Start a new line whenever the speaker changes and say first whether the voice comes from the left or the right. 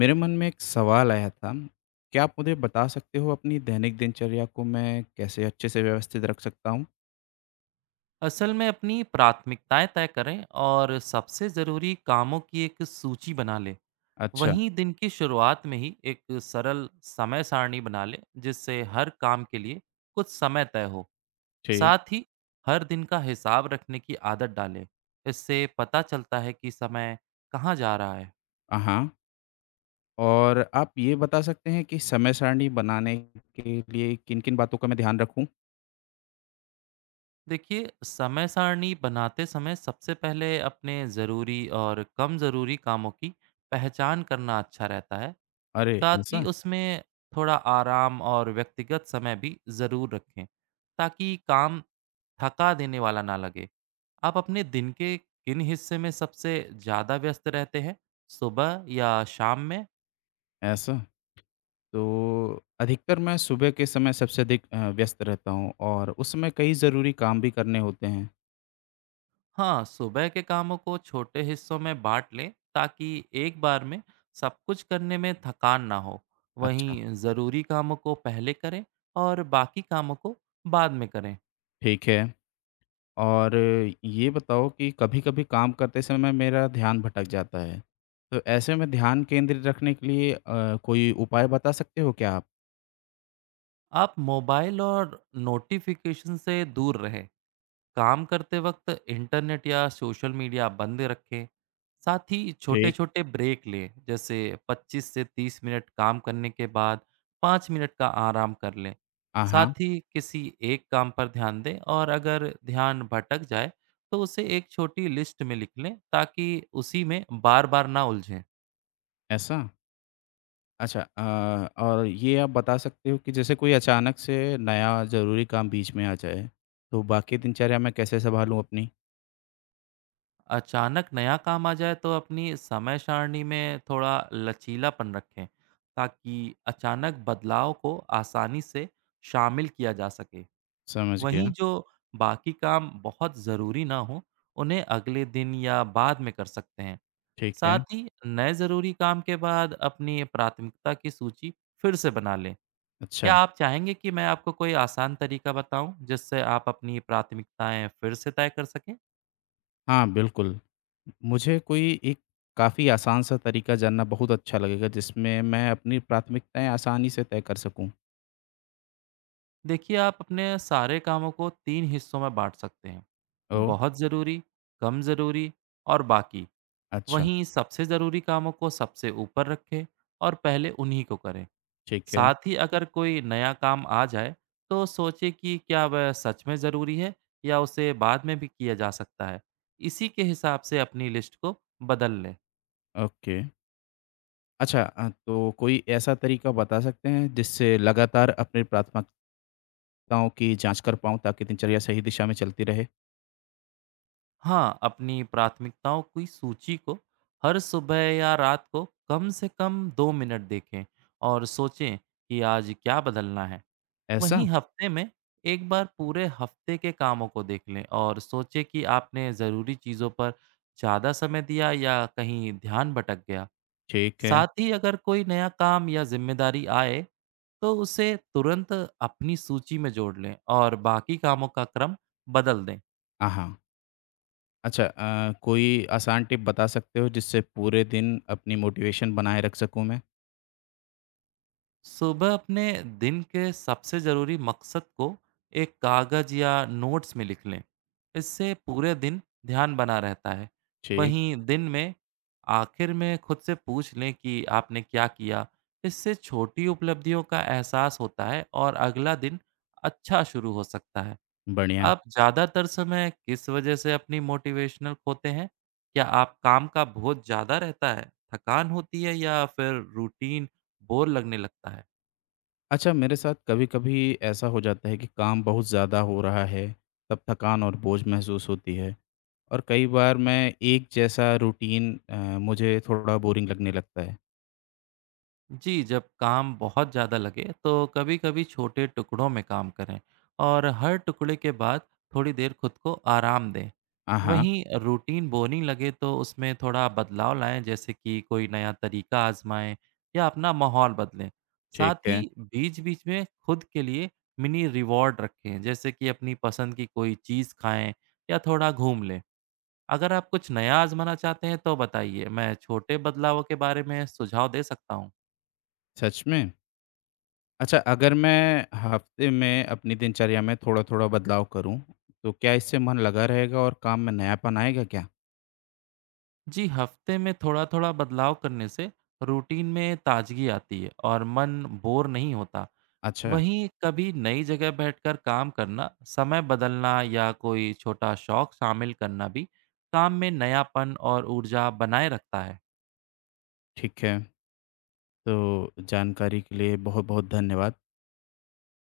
left: मेरे मन में एक सवाल आया था। क्या आप मुझे बता सकते हो अपनी दैनिक दिनचर्या को मैं कैसे अच्छे से व्यवस्थित रख सकता हूँ?
right: असल में अपनी प्राथमिकताएं तय करें और सबसे ज़रूरी कामों की एक सूची बना लें।
left: अच्छा,
right: वहीं दिन की शुरुआत में ही एक सरल समय सारणी बना लें जिससे हर काम के लिए कुछ समय तय हो।
left: ठीक।
right: साथ ही हर दिन का हिसाब रखने की आदत डालें, इससे पता चलता है कि समय कहाँ जा रहा है।
left: हाँ। और आप ये बता सकते हैं कि समय सारणी बनाने के लिए किन-किन बातों का मैं ध्यान रखूँ?
right: देखिए समय सारणी बनाते समय सबसे पहले अपने ज़रूरी और कम ज़रूरी कामों की पहचान करना अच्छा रहता है।
left: अरे!
right: साथ ही
left: ऐसा?
right: उसमें थोड़ा आराम और व्यक्तिगत समय भी ज़रूर रखें ताकि काम थका देने वाला ना लगे। आप अपने दिन के किन हिस्से में सबसे ज़्यादा व्यस्त रहते हैं? सुबह या शाम में?
left: ऐसा? तो अधिकतर मैं सुबह के समय सबसे अधिक व्यस्त रहता हूँ और उस समय कई ज़रूरी काम भी करने होते हैं।
right: हाँ, सुबह के कामों को छोटे हिस्सों में बाँट लें ताकि एक बार में सब कुछ करने में थकान ना हो।
left: अच्छा,
right: वहीं ज़रूरी कामों को पहले करें और बाकी कामों को बाद में करें।
left: ठीक है। और ये बताओ कि कभी-कभी काम करते समय मेरा ध्यान भटक जाता है। तो ऐसे में ध्यान केंद्रित रखने के लिए कोई उपाय बता सकते हो क्या आप?
right: आप मोबाइल और नोटिफ़िकेशन से दूर रहें। काम करते वक्त इंटरनेट या सोशल मीडिया बंद रखें। साथ ही छोटे
left: ठीक।
right: छोटे ब्रेक लें, जैसे 25 से 30 मिनट काम करने के बाद 5 मिनट का आराम कर लें।
left: हाँ,
right: साथ ही किसी एक काम पर ध्यान दें और अगर ध्यान भटक जाए तो उसे एक छोटी लिस्ट में लिख लें ताकि उसी में बार बार ना उलझें।
left: ऐसा? अच्छा, और ये आप बता सकते हो कि जैसे कोई अचानक से नया ज़रूरी काम बीच में आ जाए, तो बाकी दिनचर्या मैं कैसे सँभालूँ अपनी?
right: अचानक नया काम आ जाए तो अपनी समय सारणी में थोड़ा लचीलापन रखें ताकि अचानक बदलाव को आसानी से शामिल किया जा सके।
left: समझ गया।
right: वहीं जो बाकी काम बहुत ज़रूरी ना हो उन्हें अगले दिन या बाद में कर सकते हैं।
left: ठीक है।
right: साथ ही नए ज़रूरी काम के बाद अपनी प्राथमिकता की सूची फिर से बना लें। क्या
left: अच्छा।
right: आप चाहेंगे कि मैं आपको कोई आसान तरीका बताऊं जिससे आप अपनी प्राथमिकताएं फिर से तय कर सकें?
left: हाँ, बिल्कुल। मुझे कोई एक काफ़ी आसान सा तरीका जानना बहुत अच्छा लगेगा जिसमें मैं अपनी प्राथमिकताएँ आसानी से तय कर सकूँ।
right: देखिए आप अपने सारे कामों को तीन हिस्सों में बांट सकते हैं:
left: ओह!
right: बहुत ज़रूरी, कम ज़रूरी और बाकी।
left: अच्छा,
right: वहीं सबसे ज़रूरी कामों को सबसे ऊपर रखें और पहले उन्हीं को करें।
left: ठीक है,
right: साथ ही अगर कोई नया काम आ जाए तो सोचें कि क्या वह सच में ज़रूरी है या उसे बाद में भी किया जा सकता है, इसी के हिसाब से अपनी लिस्ट को बदल लें।
left: ओके। अच्छा, तो कोई ऐसा तरीका बता सकते हैं जिससे लगातार अपनी प्राथमिकताओं की जाँच कर पाऊँ ताकि दिनचर्या सही दिशा में चलती रहे?
right: हाँ, अपनी प्राथमिकताओं की सूची को हर सुबह या रात को कम से कम 2 मिनट देखें और सोचें कि आज क्या बदलना है।
left: ऐसा?
right: वहीं हफ्ते में एक बार पूरे हफ्ते के कामों को देख लें और सोचें कि आपने ज़रूरी चीज़ों पर ज़्यादा समय दिया या कहीं ध्यान भटक गया।
left: ठीक है।
right: साथ ही अगर कोई नया काम या ज़िम्मेदारी आए, तो उसे तुरंत अपनी सूची में जोड़ लें और बाकी कामों का क्रम बदल दें।
left: हाँ। अच्छा, कोई आसान टिप बता सकते हो जिससे पूरे दिन अपनी मोटिवेशन बनाए रख सकूँ मैं?
right: सुबह अपने दिन के सबसे ज़रूरी मकसद को एक कागज़ या नोट्स में लिख लें, इससे पूरे दिन ध्यान बना रहता है।
left: ठीक,
right: वहीं दिन में आखिर में खुद से पूछ लें कि आपने क्या किया, इससे छोटी उपलब्धियों का एहसास होता है और अगला दिन अच्छा शुरू हो सकता है।
left: बढ़िया।
right: आप ज़्यादातर समय किस वजह से अपनी मोटिवेशनल खोते हैं? क्या आप काम का बहुत ज़्यादा रहता है, थकान होती है या फिर रूटीन बोर लगने लगता है?
left: अच्छा, मेरे साथ कभी-कभी ऐसा हो जाता है कि काम बहुत ज़्यादा हो रहा है, तब थकान और बोझ महसूस होती है। और कई बार मैं एक जैसा रूटीन मुझे थोड़ा बोरिंग लगने लगता है।
right: जी, जब काम बहुत ज़्यादा लगे तो कभी-कभी छोटे टुकड़ों में काम करें और हर टुकड़े के बाद थोड़ी देर खुद को आराम दें।
left: हाँ, हाँ,
right: वहीं रूटीन बोरिंग लगे तो उसमें थोड़ा बदलाव लाएं, जैसे कि कोई नया तरीका आजमाएं या अपना माहौल बदलें।
left: ठीक
right: साथ ही
left: है।
right: बीच-बीच में खुद के लिए मिनी रिवॉर्ड रखें, जैसे कि अपनी पसंद की कोई चीज़ खाएँ या थोड़ा घूम लें। अगर आप कुछ नया आजमाना चाहते हैं तो बताइए, मैं छोटे बदलावों के बारे में सुझाव दे सकता हूँ।
left: सच में? अच्छा, अगर मैं हफ्ते में अपनी दिनचर्या में थोड़ा-थोड़ा बदलाव करूँ, तो क्या इससे मन लगा रहेगा और काम में नयापन आएगा क्या?
right: जी हफ्ते में थोड़ा थोड़ा बदलाव करने से रूटीन में ताजगी आती है और मन बोर नहीं होता।
left: अच्छा,
right: वहीं कभी नई जगह बैठकर काम करना, समय बदलना या कोई छोटा शौक शामिल करना भी काम में नयापन और ऊर्जा बनाए रखता है।
left: ठीक है। तो जानकारी के लिए बहुत-बहुत धन्यवाद।